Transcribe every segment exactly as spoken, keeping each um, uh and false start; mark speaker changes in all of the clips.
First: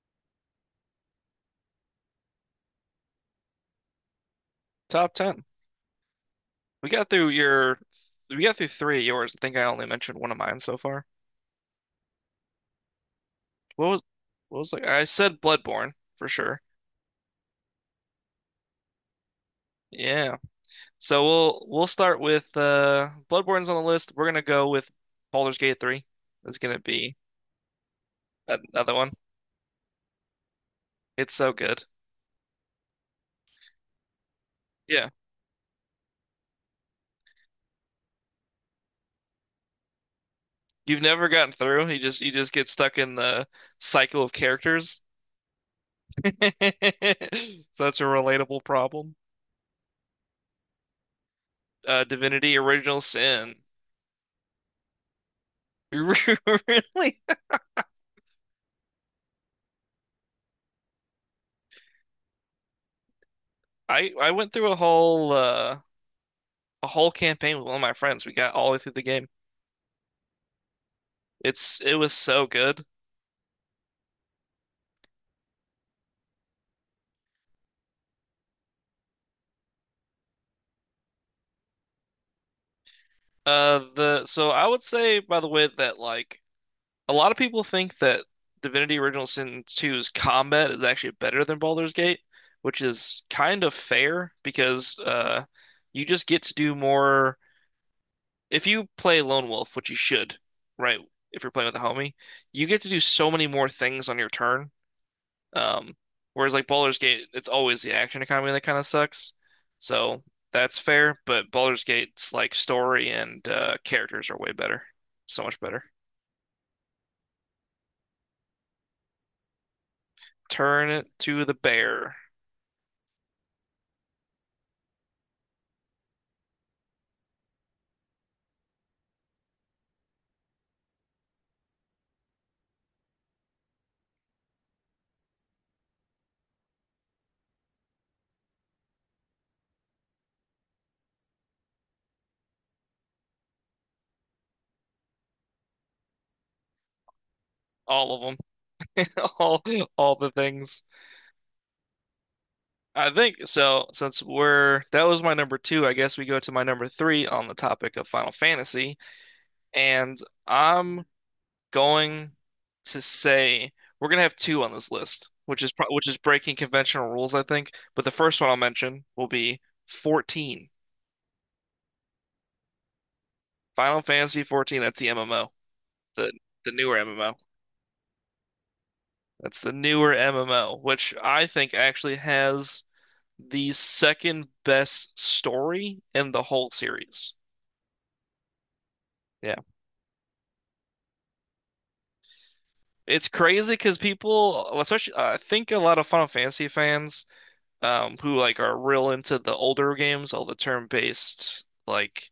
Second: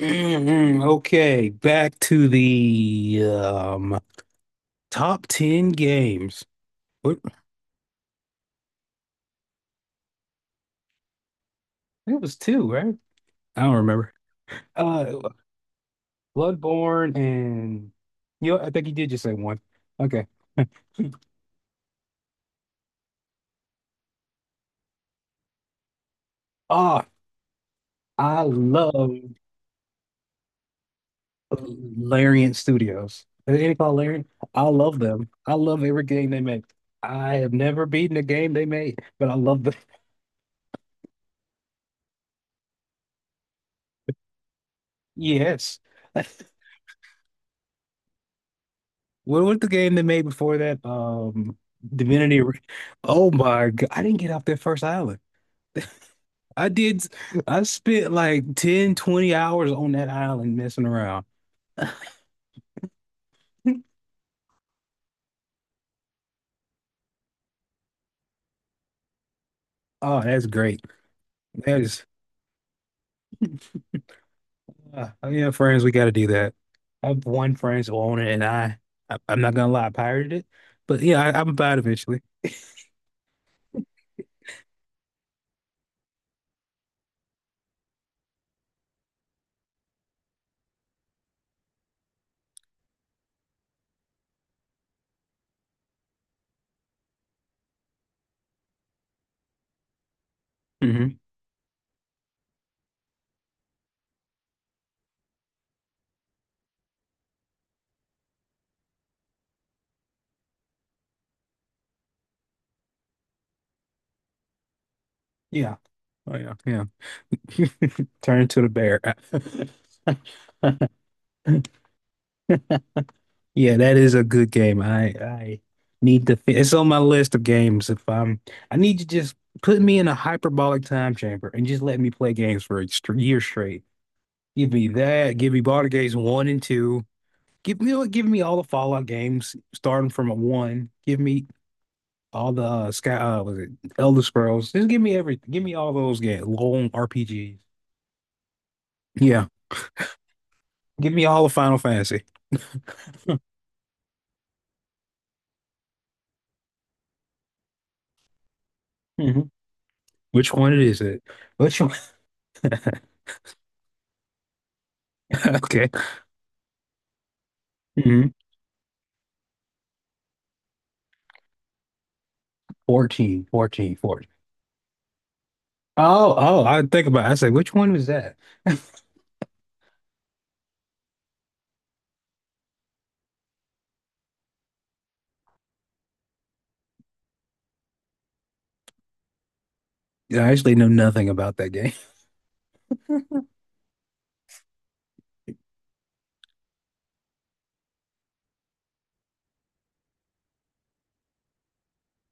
Speaker 1: Mhm. Okay, back to the um
Speaker 2: Top
Speaker 1: top
Speaker 2: ten.
Speaker 1: ten games.
Speaker 2: We got
Speaker 1: What
Speaker 2: through your, we got through three of yours. I think I only mentioned one of mine so far.
Speaker 1: it was two, right? I don't
Speaker 2: What was,
Speaker 1: remember.
Speaker 2: what was like, I
Speaker 1: Uh
Speaker 2: said Bloodborne for sure.
Speaker 1: Bloodborne and you know, I think you did just say one. Okay.
Speaker 2: Yeah. So we'll, we'll start with, uh, Bloodborne's on the list. We're gonna go with Baldur's Gate three. That's gonna
Speaker 1: Ah,
Speaker 2: be
Speaker 1: I
Speaker 2: another
Speaker 1: love
Speaker 2: one. It's so good.
Speaker 1: Larian Studios. Is it called Larian? I love
Speaker 2: Yeah.
Speaker 1: them. I love every game they make. I have never beaten a game they made, but I love them.
Speaker 2: You've never gotten through. You just, you just get stuck in the cycle of characters.
Speaker 1: Yes.
Speaker 2: Such a relatable problem.
Speaker 1: What was the game they made before that? Um,
Speaker 2: Uh,
Speaker 1: Divinity.
Speaker 2: Divinity
Speaker 1: Re-
Speaker 2: Original
Speaker 1: Oh
Speaker 2: Sin.
Speaker 1: my God. I didn't get off that first island. I did.
Speaker 2: Really?
Speaker 1: I spent like ten, twenty hours on that island messing around.
Speaker 2: I I went through a whole uh a whole campaign with one of my friends. We got all the way through the game.
Speaker 1: Oh, that's great. That
Speaker 2: It's it
Speaker 1: is,
Speaker 2: was so good.
Speaker 1: uh, yeah, friends, we got to do that. I have one friend who owned it, and I, I, I'm not gonna lie, I pirated it, but yeah, I, I'm about eventually.
Speaker 2: Uh the so I would say, by the way, that like a lot of people think that Divinity Original Sin two's combat is actually better than Baldur's Gate, which is kind of fair because uh you just get to do more if you play Lone Wolf, which you should, right?
Speaker 1: Hmm
Speaker 2: If you're playing with a homie, you get to do so many more things on your turn. Um, whereas like Baldur's Gate, it's always the action economy that kind of sucks. So that's fair, but Baldur's Gate's like story and uh, characters are way better, so much
Speaker 1: Yeah.
Speaker 2: better.
Speaker 1: Oh yeah, yeah. Turn into the bear.
Speaker 2: Turn it to the bear,
Speaker 1: Yeah, that is a good game. I I need to. fi- It's on my list of games. If I'm, I need to just put me in a hyperbolic time chamber and just let me play games for a str- year straight. Give me that. Give me Baldur's Gates one and two. Give me give me all the Fallout games starting from a one. Give me all the uh, Sky. Uh, was it Elder Scrolls? Just give me everything. Give me all those games. Long R P Gs.
Speaker 2: all of them,
Speaker 1: Yeah.
Speaker 2: all all the things.
Speaker 1: Give me all the Final Fantasy.
Speaker 2: I think so. Since we're that was my number two, I guess we go to my number three on the topic of Final Fantasy,
Speaker 1: Mhm.
Speaker 2: and
Speaker 1: Which one is
Speaker 2: I'm
Speaker 1: it? Which one?
Speaker 2: going to say we're gonna have two on this list, which is pro
Speaker 1: Okay.
Speaker 2: which is breaking conventional rules, I think. But the
Speaker 1: hmm
Speaker 2: first one I'll mention will be fourteen.
Speaker 1: fourteen, fourteen,
Speaker 2: Final
Speaker 1: fourteen.
Speaker 2: Fantasy fourteen, that's the M M O, the
Speaker 1: Oh, oh,
Speaker 2: the
Speaker 1: I
Speaker 2: newer
Speaker 1: think about it. I
Speaker 2: M M O.
Speaker 1: say, which one was that? I
Speaker 2: That's the newer M M O, which I think actually has the second best story in the whole series. Yeah.
Speaker 1: actually know nothing about that game.
Speaker 2: It's crazy because people, especially I think a lot of Final Fantasy fans um, who like are real into the older games, all the turn-based, like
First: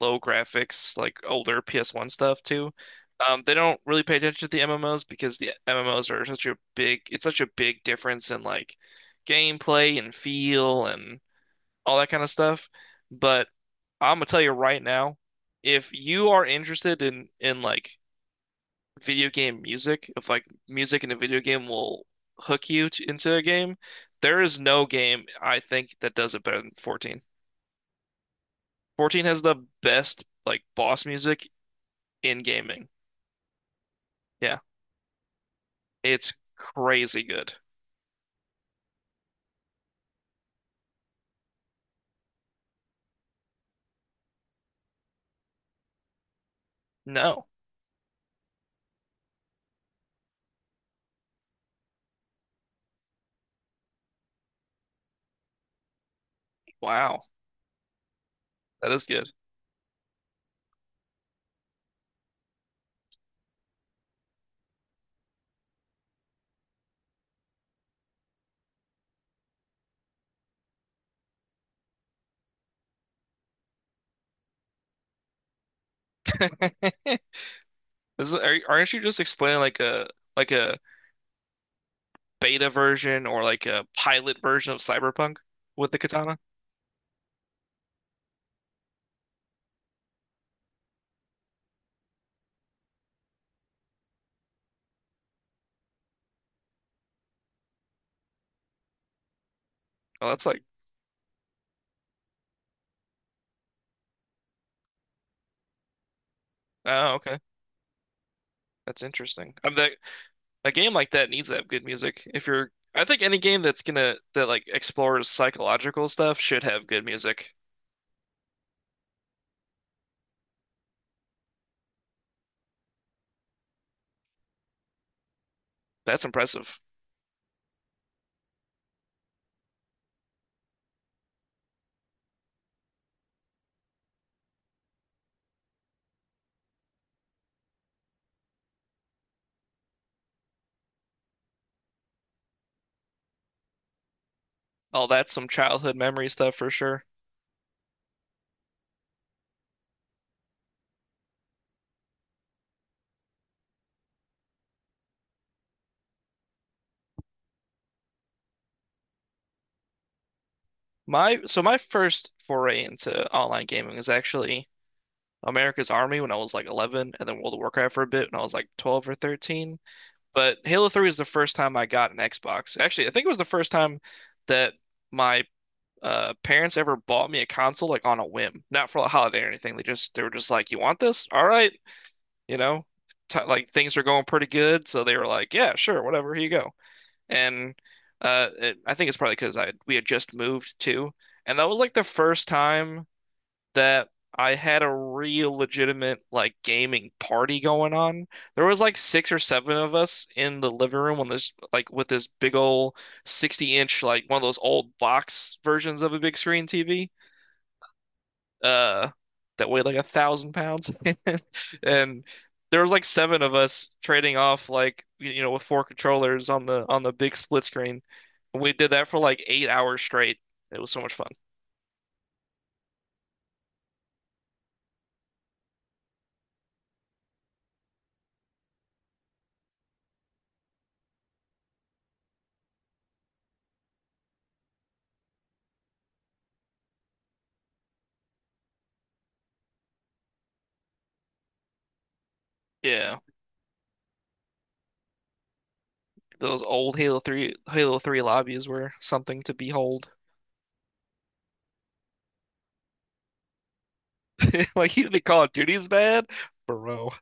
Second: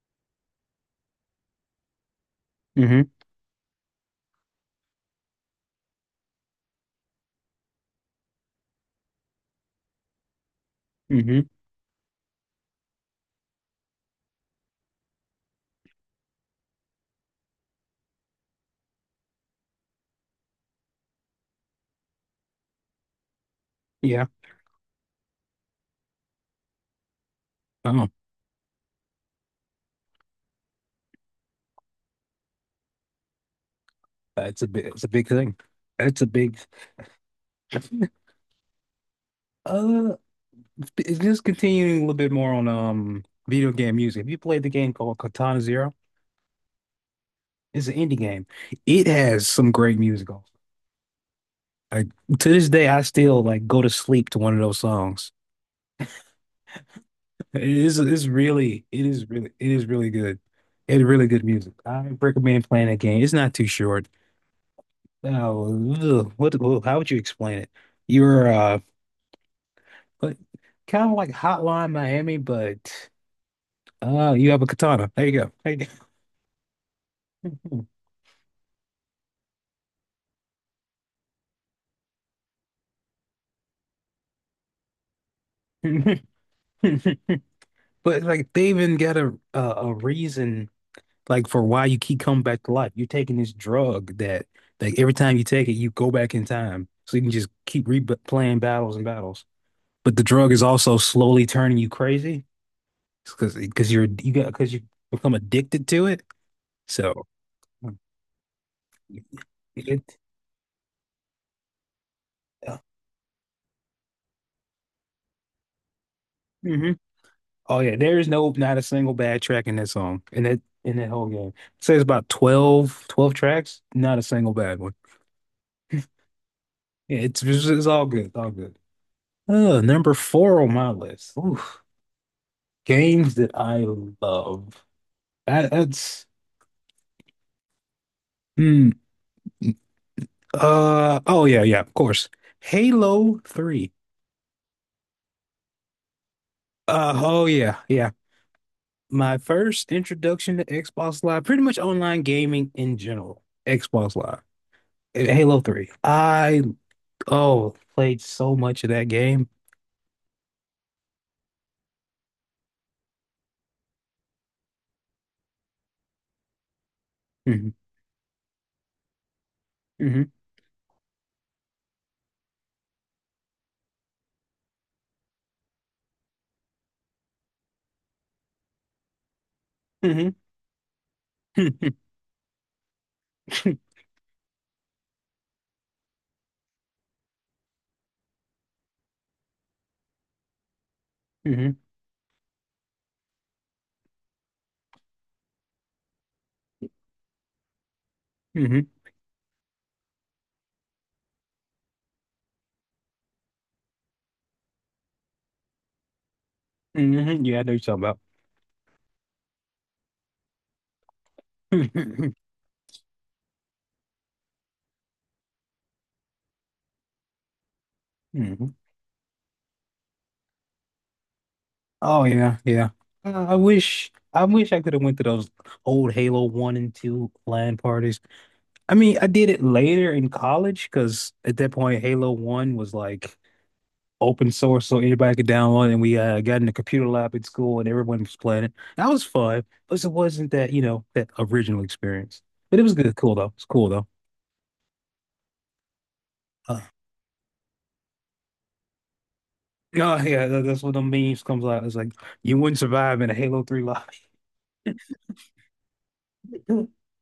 Speaker 2: low graphics, like older P S one stuff too.
Speaker 1: Hmm
Speaker 2: Um, they don't really pay attention to the M M Os because the M M Os are such a big, it's such a big difference in like gameplay and feel and
Speaker 1: hmm
Speaker 2: all that kind of stuff. But I'm gonna tell you right now, if you are interested in in like video game music, if like music in a video game will hook you to, into a game,
Speaker 1: Yeah.
Speaker 2: there is no game I think that does it better than fourteen.
Speaker 1: Oh,
Speaker 2: fourteen has the best like boss music in gaming. Yeah,
Speaker 1: that's a big, it's a big thing. That's a
Speaker 2: it's
Speaker 1: big.
Speaker 2: crazy good.
Speaker 1: Uh, it's just continuing a little bit more on um video game music. Have you played the game called Katana Zero?
Speaker 2: No,
Speaker 1: It's an indie game. It has some great music. On Like to this day, I still like go to sleep to one of those songs.
Speaker 2: wow,
Speaker 1: It is it's really
Speaker 2: that
Speaker 1: it
Speaker 2: is
Speaker 1: is
Speaker 2: good.
Speaker 1: really it is really good. It's really good music. I recommend playing that game. It's not too short. Oh, ugh, what what- how would you explain it? You're uh kind of like Hotline Miami, but uh you have a katana. There you go. There
Speaker 2: This is, are, aren't you just explaining like a like a beta version or like a pilot version of Cyberpunk with the
Speaker 1: you go.
Speaker 2: katana?
Speaker 1: But like they even got a, uh, a a reason like for why you keep coming back to life. You're taking this drug that like every time you take it, you go back in time. So you can just keep replaying battles and battles. But the
Speaker 2: Oh, that's
Speaker 1: drug
Speaker 2: like,
Speaker 1: is also slowly turning you crazy because because you're you got because you become addicted to it.
Speaker 2: oh,
Speaker 1: So
Speaker 2: okay, that's interesting. I'm that
Speaker 1: it,
Speaker 2: A game like that needs to have good music. If you're, I think any game that's gonna that like explores psychological stuff should have
Speaker 1: hmm
Speaker 2: good music.
Speaker 1: Oh yeah, there is no not a single bad track in that song in that in that whole game. Say it's about twelve twelve tracks, not a single bad one.
Speaker 2: That's impressive.
Speaker 1: Yeah, it's it's, it's all good, it's all good. Uh, number four on my list. Oof. Games that I love. That, that's hmm. Uh oh yeah yeah of course. Halo three.
Speaker 2: Oh, that's some childhood memory stuff for sure.
Speaker 1: Uh, oh yeah, yeah. My first introduction to Xbox Live, pretty much online gaming in general, Xbox Live, and Halo three. I, oh, played so much of that game.
Speaker 2: My so my first foray into online gaming was actually America's Army when I was like eleven, and then World of
Speaker 1: Hmm
Speaker 2: Warcraft for a bit when I was like twelve or thirteen.
Speaker 1: hmm
Speaker 2: But Halo three was the first time I got an Xbox. Actually, I think it was the first time that my uh parents ever bought me a console like on a whim, not for a holiday or anything. They just they were
Speaker 1: hmm
Speaker 2: just like, "You want this? All right."
Speaker 1: hmm
Speaker 2: You know, t like things are going pretty good, so they were like, "Yeah, sure, whatever, here you go." And uh, it, I think it's probably because I we had just moved too, and that
Speaker 1: hmm
Speaker 2: was like the first time that I had a real legitimate like gaming party going on. There was
Speaker 1: hmm
Speaker 2: like six or seven of us in the living room on this like with this big old sixty inch, like one of those old box versions of a big screen T V
Speaker 1: hmm Yeah, I know you're talking about.
Speaker 2: uh that weighed like a thousand pounds, and there was like seven of us trading off like you you know, with four controllers on the on the big split screen. We
Speaker 1: hmm
Speaker 2: did that for like eight hours straight. It was so much fun.
Speaker 1: Oh yeah, yeah. Uh, I wish, I wish I could have went to those old Halo one and two LAN parties. I mean, I did it later in college because at that point, Halo one was like, open source so anybody could download it. And we uh, got in the computer lab at school and everyone was playing it. That was fun, but it wasn't that, you know, that original experience. But it was good,
Speaker 2: Yeah,
Speaker 1: cool though. It's cool though.
Speaker 2: those
Speaker 1: Uh,
Speaker 2: old Halo three Halo three lobbies were something to behold.
Speaker 1: oh yeah, that, that's what the memes comes out. It's like you wouldn't survive in a Halo three lobby.
Speaker 2: Like you think Call of Duty's bad, bro.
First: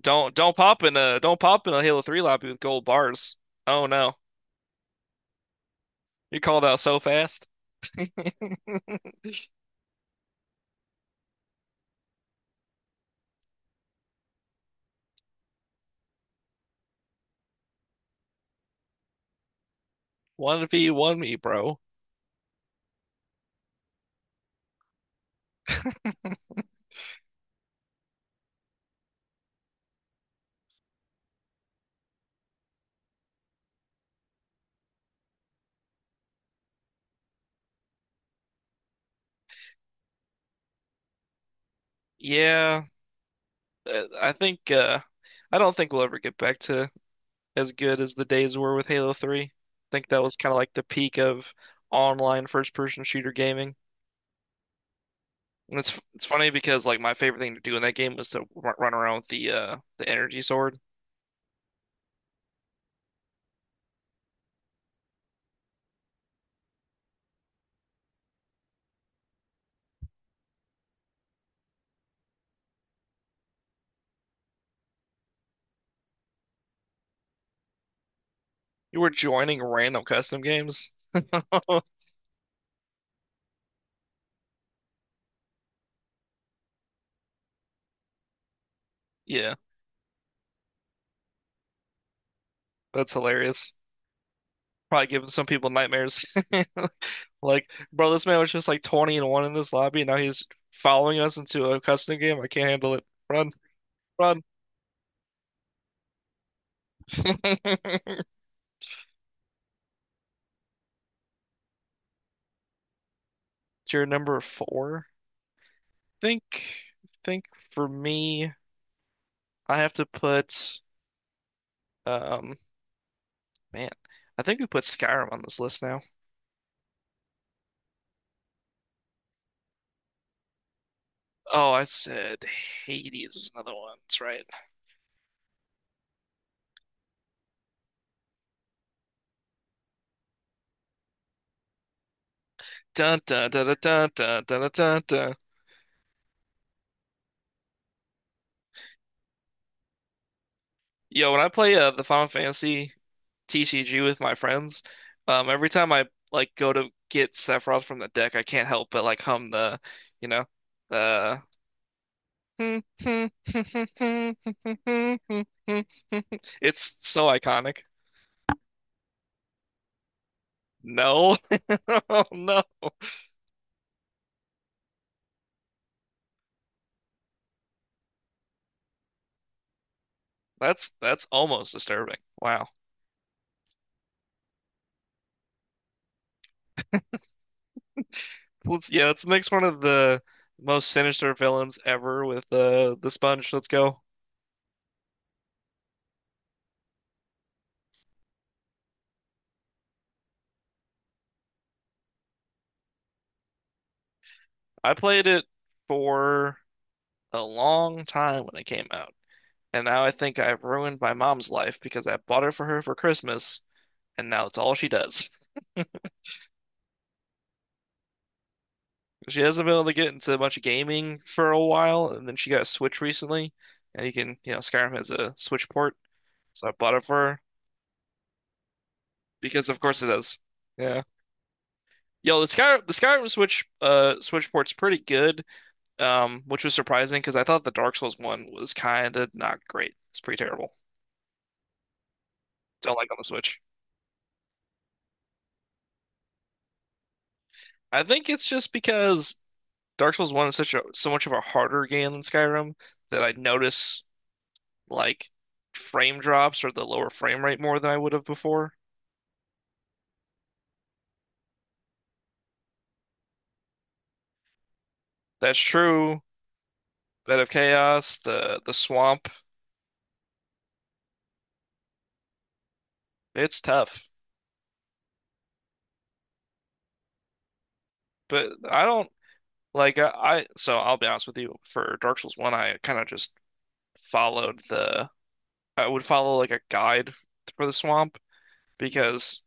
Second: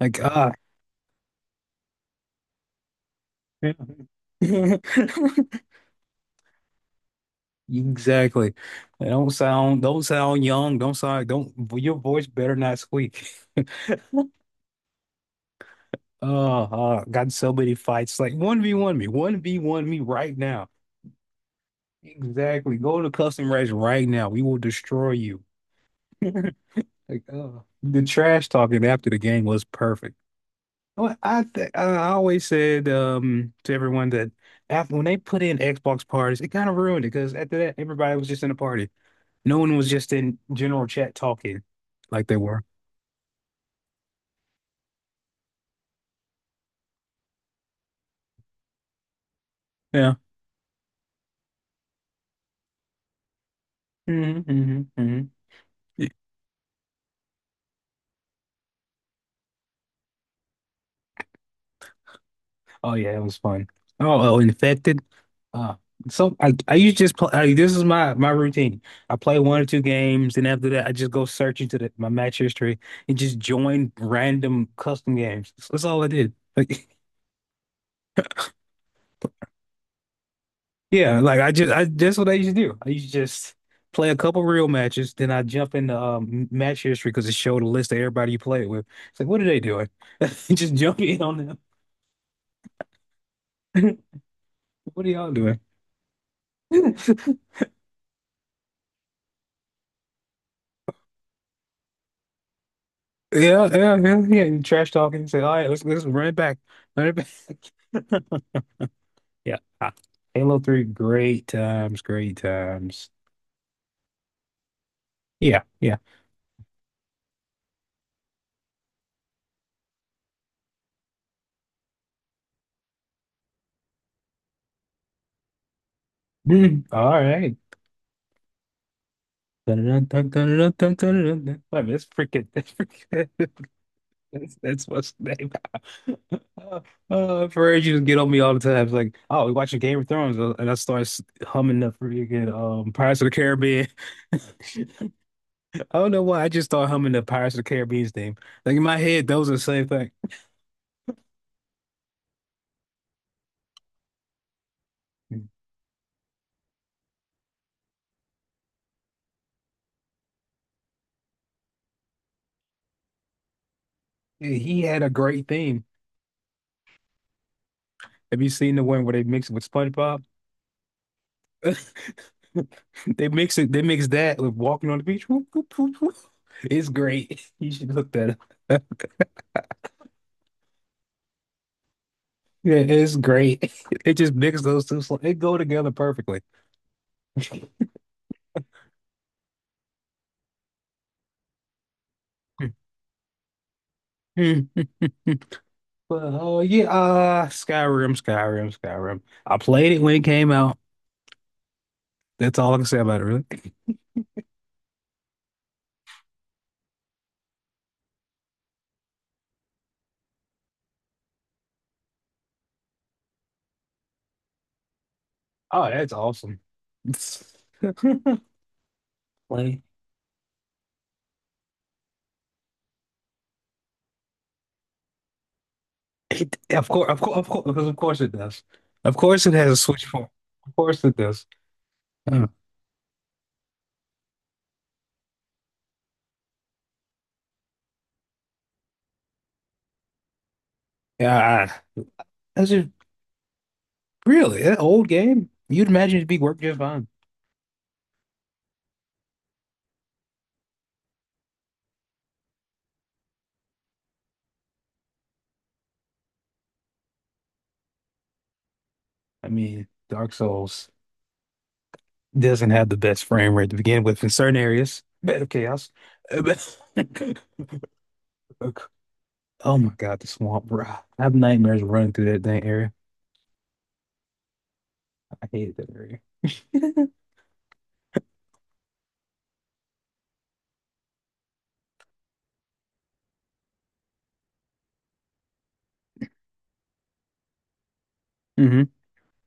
Speaker 1: Like
Speaker 2: Don't
Speaker 1: ah.
Speaker 2: don't pop in a don't pop in a Halo three lobby with gold bars.
Speaker 1: yeah.
Speaker 2: Oh no. You called out so fast.
Speaker 1: Exactly. Don't sound don't sound young. Don't sound don't your voice better not squeak. Oh, uh, got in so many fights. Like one v one me, one v one me right now.
Speaker 2: one v one me, bro.
Speaker 1: Exactly. Go to custom race right now. We will destroy you. Like, uh, the trash talking after the game was perfect. Well, I th I always said um to everyone that after when they put in Xbox parties, it kind of ruined it because after that everybody was just in a party. No one was just in general chat talking like they were.
Speaker 2: Yeah, uh, I think uh I don't think we'll ever get back to as good as the days were with Halo three. I think
Speaker 1: Yeah.
Speaker 2: that was kind of like the peak of online first-person shooter gaming.
Speaker 1: hmm hmm hmm
Speaker 2: And it's it's funny because like my favorite thing to do in that game was to r run around with the uh the energy sword.
Speaker 1: Oh yeah, it was fun. Oh, oh, infected. Uh, so I I usually just play. I, this is my my routine. I play one or two games, and after that, I just go search into the, my match history and just join random custom games. That's, that's all I did. Like,
Speaker 2: You were joining random custom games.
Speaker 1: yeah, like I just I that's what I used to do. I used to just play a couple real matches, then I jump into um, match history because it showed a list of everybody you played with. It's like, what are
Speaker 2: Yeah,
Speaker 1: they doing? Just jump in on them.
Speaker 2: that's hilarious.
Speaker 1: What
Speaker 2: Probably
Speaker 1: are
Speaker 2: giving
Speaker 1: y'all
Speaker 2: some
Speaker 1: doing?
Speaker 2: people nightmares. Like, bro, this man was just like twenty and one in this lobby, and now he's following us into a custom game. I can't handle it. Run,
Speaker 1: Yeah, yeah, yeah,
Speaker 2: run.
Speaker 1: yeah. You trash talking. Say, all right, let's let's run it back, run it back. Yeah, ah, Halo three, great times, great times.
Speaker 2: You're number four.
Speaker 1: Yeah, yeah.
Speaker 2: Think, think for me, I have to put, um, man, I think we put Skyrim on this list now.
Speaker 1: Mm, all right. Dun, dun, dun, dun, dun, dun, dun, dun, dun.
Speaker 2: Oh,
Speaker 1: Wait a
Speaker 2: I
Speaker 1: minute, that's
Speaker 2: said
Speaker 1: freaking, that's freaking,
Speaker 2: Hades was another one. That's right.
Speaker 1: that's, that's what's the name. Uh, uh, for ages, you get on me all the time. It's like, oh, we watching Game of Thrones, uh, and I start s- humming the freaking um
Speaker 2: Dun
Speaker 1: Pirates of the
Speaker 2: dun dun
Speaker 1: Caribbean.
Speaker 2: dun
Speaker 1: I
Speaker 2: dun dun dun dun dun.
Speaker 1: don't know why. I just started humming the Pirates of the Caribbean theme. Like in my head, those are the same thing.
Speaker 2: Yo, when I play uh, the Final Fantasy T C G with my friends,
Speaker 1: Mm.
Speaker 2: um, every time I like go to get Sephiroth from the deck, I can't help but like hum the, you know, the.
Speaker 1: Yeah, He had a great
Speaker 2: It's
Speaker 1: theme.
Speaker 2: so iconic.
Speaker 1: Have you seen the one where they mix it with SpongeBob?
Speaker 2: No, oh, no,
Speaker 1: They mix it. They mix that with walking on the beach. Whoop, whoop, whoop, whoop. It's great. You should look that up.
Speaker 2: that's that's almost disturbing. Wow.
Speaker 1: Yeah, it's great. It just mixes those two. sl- It go together perfectly.
Speaker 2: Let's, yeah, let's mix one of the most sinister villains ever with the the Sponge. Let's go.
Speaker 1: But oh yeah, uh, Skyrim, Skyrim, Skyrim. I played it when it came out. That's all I can say about it, really.
Speaker 2: I played it for a long time when it came out. And now I think I've ruined my mom's life because I bought it for her for Christmas, and now it's all she does.
Speaker 1: Oh, that's awesome.
Speaker 2: She hasn't been
Speaker 1: Play?
Speaker 2: able to get into much gaming for a while, and then she got a Switch recently, and you can, you know, Skyrim has a Switch port,
Speaker 1: It,
Speaker 2: so I
Speaker 1: of
Speaker 2: bought it
Speaker 1: course,
Speaker 2: for
Speaker 1: of course,
Speaker 2: her
Speaker 1: of course, because of course it does. Of course it
Speaker 2: because,
Speaker 1: has a
Speaker 2: of course,
Speaker 1: Switch
Speaker 2: it
Speaker 1: form.
Speaker 2: does.
Speaker 1: Of
Speaker 2: Yeah.
Speaker 1: course it does.
Speaker 2: Yo, the
Speaker 1: Oh,
Speaker 2: Sky the Skyrim Switch uh Switch port's pretty good, um, which was surprising because I thought the Dark Souls one was kind of not great. It's pretty terrible.
Speaker 1: yeah, I- that's just
Speaker 2: Don't like on the Switch.
Speaker 1: really that old game. You'd imagine it'd be work just fine.
Speaker 2: I think it's just because Dark Souls one is such a so much of a harder game than Skyrim that I notice like frame drops or the lower frame rate more than I would have before.
Speaker 1: I mean, Dark Souls. Doesn't have the best frame rate to begin with in certain areas. Bed of
Speaker 2: That's
Speaker 1: chaos.
Speaker 2: true.
Speaker 1: Uh, But
Speaker 2: Bed of Chaos, the the swamp,
Speaker 1: oh my God, the swamp, bro. I have nightmares running through that dang area.
Speaker 2: it's tough.
Speaker 1: I hated that area.
Speaker 2: But I don't like I, I so I'll be honest with you, for Dark Souls one I kind of just followed the I would follow like a guide for the swamp
Speaker 1: hmm
Speaker 2: because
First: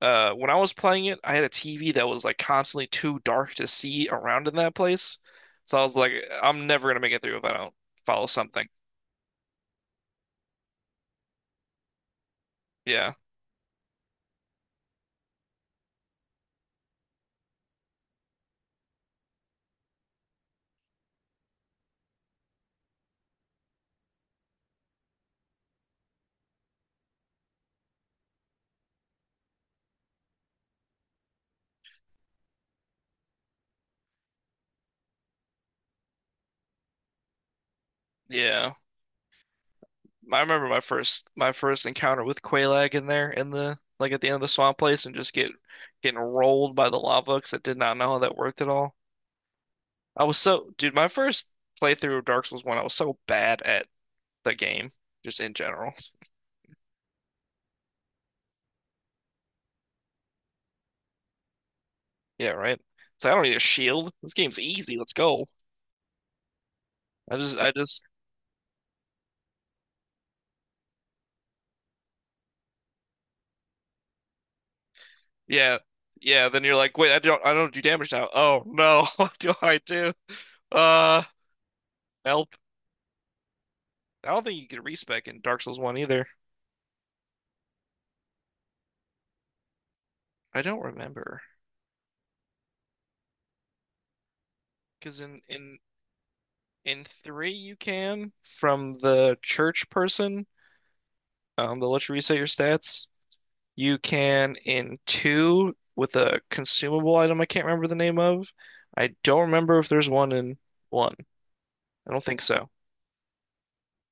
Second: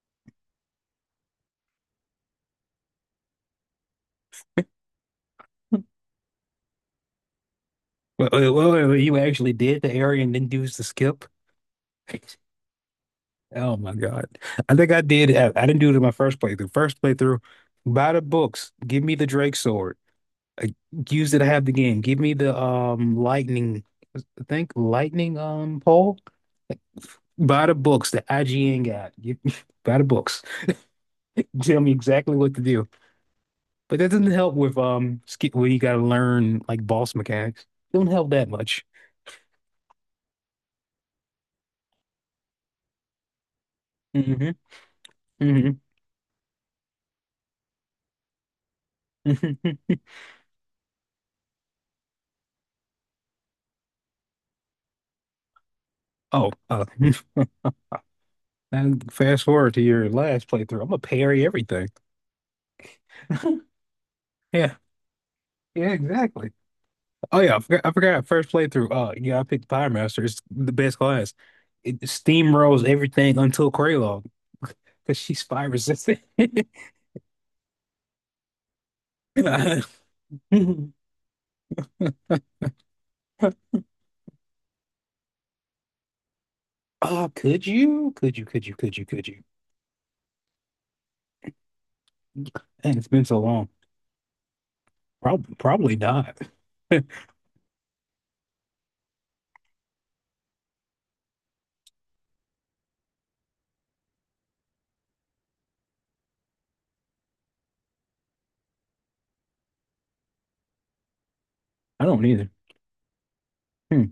Speaker 2: Uh, when I was playing it, I had a T V that was like constantly too dark to see around in that place. So I was like, I'm never gonna make it through if I don't follow
Speaker 1: Well, well,
Speaker 2: something.
Speaker 1: well, you actually did the area and then used the skip.
Speaker 2: Yeah,
Speaker 1: Oh my God. I think I did. I, I didn't do it in my first playthrough. First playthrough, buy the books. Give me the Drake sword. Uh, use it to have the game. Give me the um lightning. I think lightning um pole. Buy the books The I G N got. You, buy the books. Tell me exactly what to do. But that doesn't help with um ski well, you gotta learn like boss mechanics. Don't help that
Speaker 2: yeah.
Speaker 1: much.
Speaker 2: I remember my first my first encounter with Quaalag in there in the like at the end of the
Speaker 1: Hmm
Speaker 2: swamp place and just get
Speaker 1: hmm
Speaker 2: getting rolled by the lava because I did not know how that worked at all.
Speaker 1: hmm
Speaker 2: I was so dude, my first playthrough of Dark Souls one, I was so bad at the game, just in general.
Speaker 1: Oh, uh, and fast forward to your last playthrough. I'm gonna parry everything.
Speaker 2: Yeah, right. So I don't need a shield. This game's
Speaker 1: Yeah,
Speaker 2: easy. Let's go.
Speaker 1: yeah, exactly.
Speaker 2: I
Speaker 1: Oh yeah,
Speaker 2: just
Speaker 1: I
Speaker 2: I
Speaker 1: forgot, I
Speaker 2: just
Speaker 1: forgot first playthrough. Uh, yeah, I picked Pyromaster. It's the best class. It steamrolls everything until Kraylog, because she's fire
Speaker 2: Yeah.
Speaker 1: resistant.
Speaker 2: Yeah, then you're like, wait, I don't I don't do damage now. Oh no, what do I do? Uh, help. I don't think you can respec in Dark Souls one either.
Speaker 1: Uh, could you? Could you? Could you? Could you? Could you?
Speaker 2: I don't remember. remember
Speaker 1: And it's been so long.
Speaker 2: because in
Speaker 1: Probably,
Speaker 2: in
Speaker 1: probably not. I
Speaker 2: in three you can from the church person, um, they'll let you reset your stats. You can in two with a consumable item I can't remember the name of. I don't remember if there's one in one. I don't
Speaker 1: don't
Speaker 2: think
Speaker 1: either.
Speaker 2: so.
Speaker 1: Hmm.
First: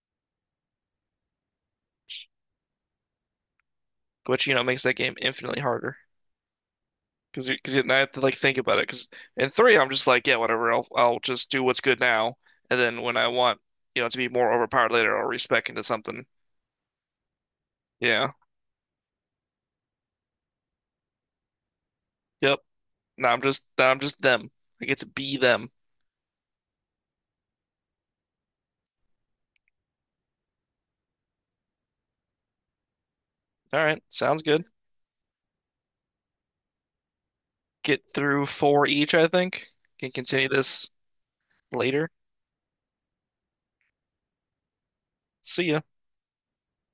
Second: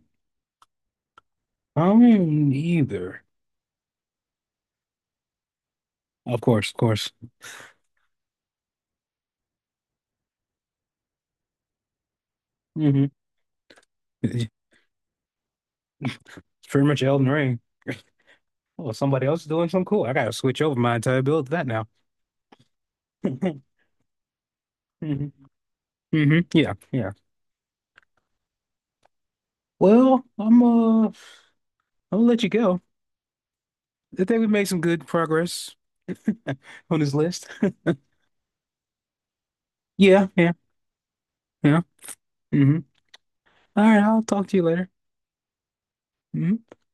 Speaker 1: I don't either.
Speaker 2: Which, you know, makes that game infinitely harder.
Speaker 1: Of course, of course.
Speaker 2: Because because I have to like think about it. Because in three, I'm just like, yeah, whatever. I'll I'll just do what's good now, and then
Speaker 1: Hmm
Speaker 2: when I want, you know, to be
Speaker 1: It's
Speaker 2: more overpowered later, I'll respec into something.
Speaker 1: pretty much Elden Ring.
Speaker 2: Yeah.
Speaker 1: Oh, somebody else is doing something cool. I gotta switch over my entire build to that now.
Speaker 2: Yep. Now I'm
Speaker 1: hmm
Speaker 2: just now I'm just them. I get to be them.
Speaker 1: hmm Yeah, yeah. Well, I'm uh, I'll let you go.
Speaker 2: All right.
Speaker 1: I think
Speaker 2: Sounds
Speaker 1: we
Speaker 2: good.
Speaker 1: made some good progress on this list.
Speaker 2: Get through four each, I think. Can
Speaker 1: Yeah,
Speaker 2: continue
Speaker 1: yeah,
Speaker 2: this
Speaker 1: yeah.
Speaker 2: later.
Speaker 1: hmm All right, I'll talk to you later.
Speaker 2: See ya.
Speaker 1: Mhm.